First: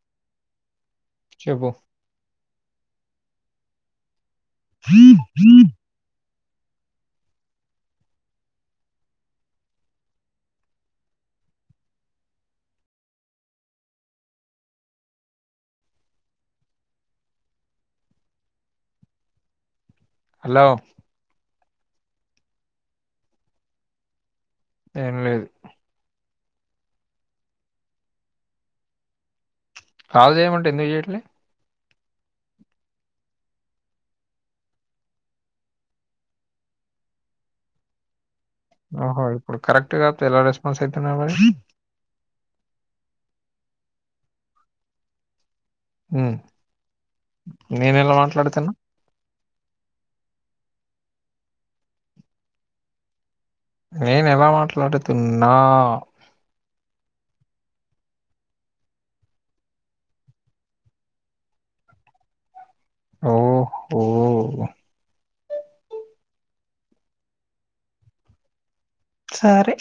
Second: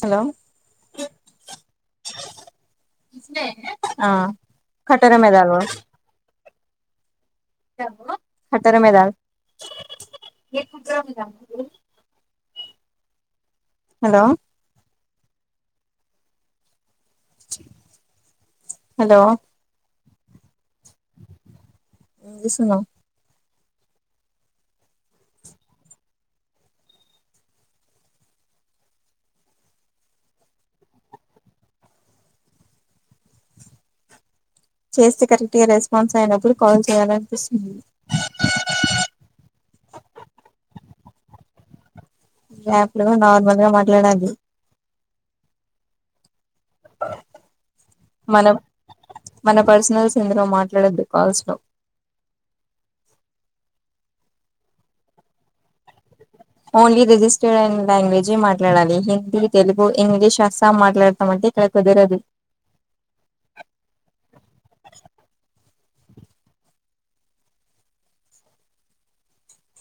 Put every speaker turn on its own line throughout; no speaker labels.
hello
చెప్పు
ఆ కట్టడం ఎదగొ హతర్ర మే దాల్ హలో హలో
హలో
ఏం జేసున్నవ్
ఏం లేదు కాల్ జేయమంటే ఎందుకు చేయట్లే
చేస్తే కరెక్ట్ గా రెస్పాన్స్ అయినప్పుడు కాల్ చేయాలనిపిస్తుంది
ఓహో ఇపుడు కరెక్ట్ గా ఎలా రెస్పాన్స్ అయితున్నా మరి
అప్ లో నార్మల్ గా మాట్లాడది
ఆ నేను ఎలా
మనం
మాట్లాడుతన్నా
మన పర్సనల్స్ ఇందులో మాట్లాడొద్దు కాల్స్ లో
నేను ఎలా మాట్లాడుతున్నా
ఓన్లీ రిజిస్టర్డ్ అయిన లాంగ్వేజ్ మాట్లాడాలి హిందీ తెలుగు ఇంగ్లీష్ అస్సాం మాట్లాడతామంటే ఇక్కడ కుదరదు
ఓహఓ సరే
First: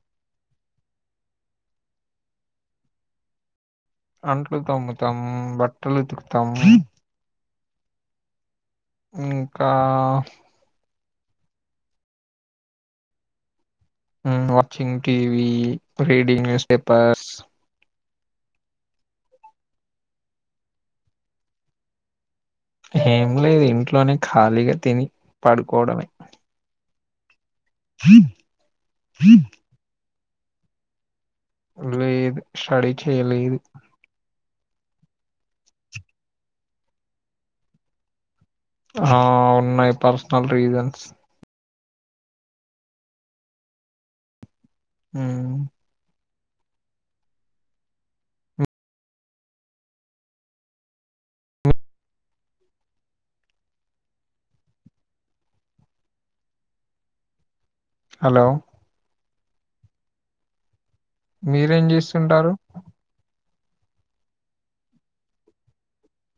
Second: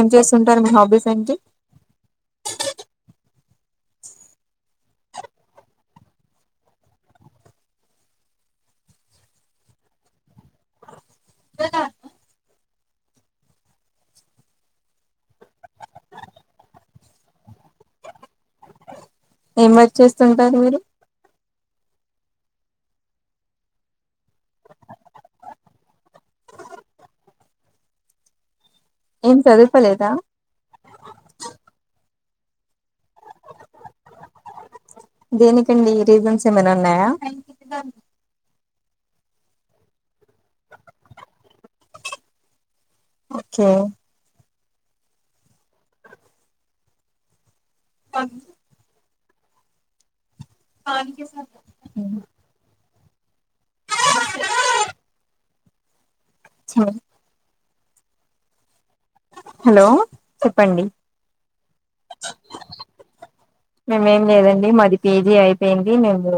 ఏం చేస్తుంటారు మీ హాబీస్ ఏంటి
అంట్లు తోముతాము బట్టలు ఉతుకుతాము ఇంకా
we
watching TV reading newspapers
ఏం వర్క్ చేస్తుంటారు మీరు
ఏం లేదు ఇంట్లోనే ఖాళీగా తిని పడుకోవడమే
ఏం చదువుకోలేదా
లేదు స్టడీ చేయలేదు
దేనికండి రీజన్స్ ఏమైన ఉన్నాయ
ఆ ఉన్నాయి పరస్ నల్ రీజన్స్
ఓకె
ఆ
అ హా
హలొ
హలో చెప్పండి
మీరేం చేస్తుంటారు
మేమేం లేదండి మది పిజీ అయిపోయింది మేము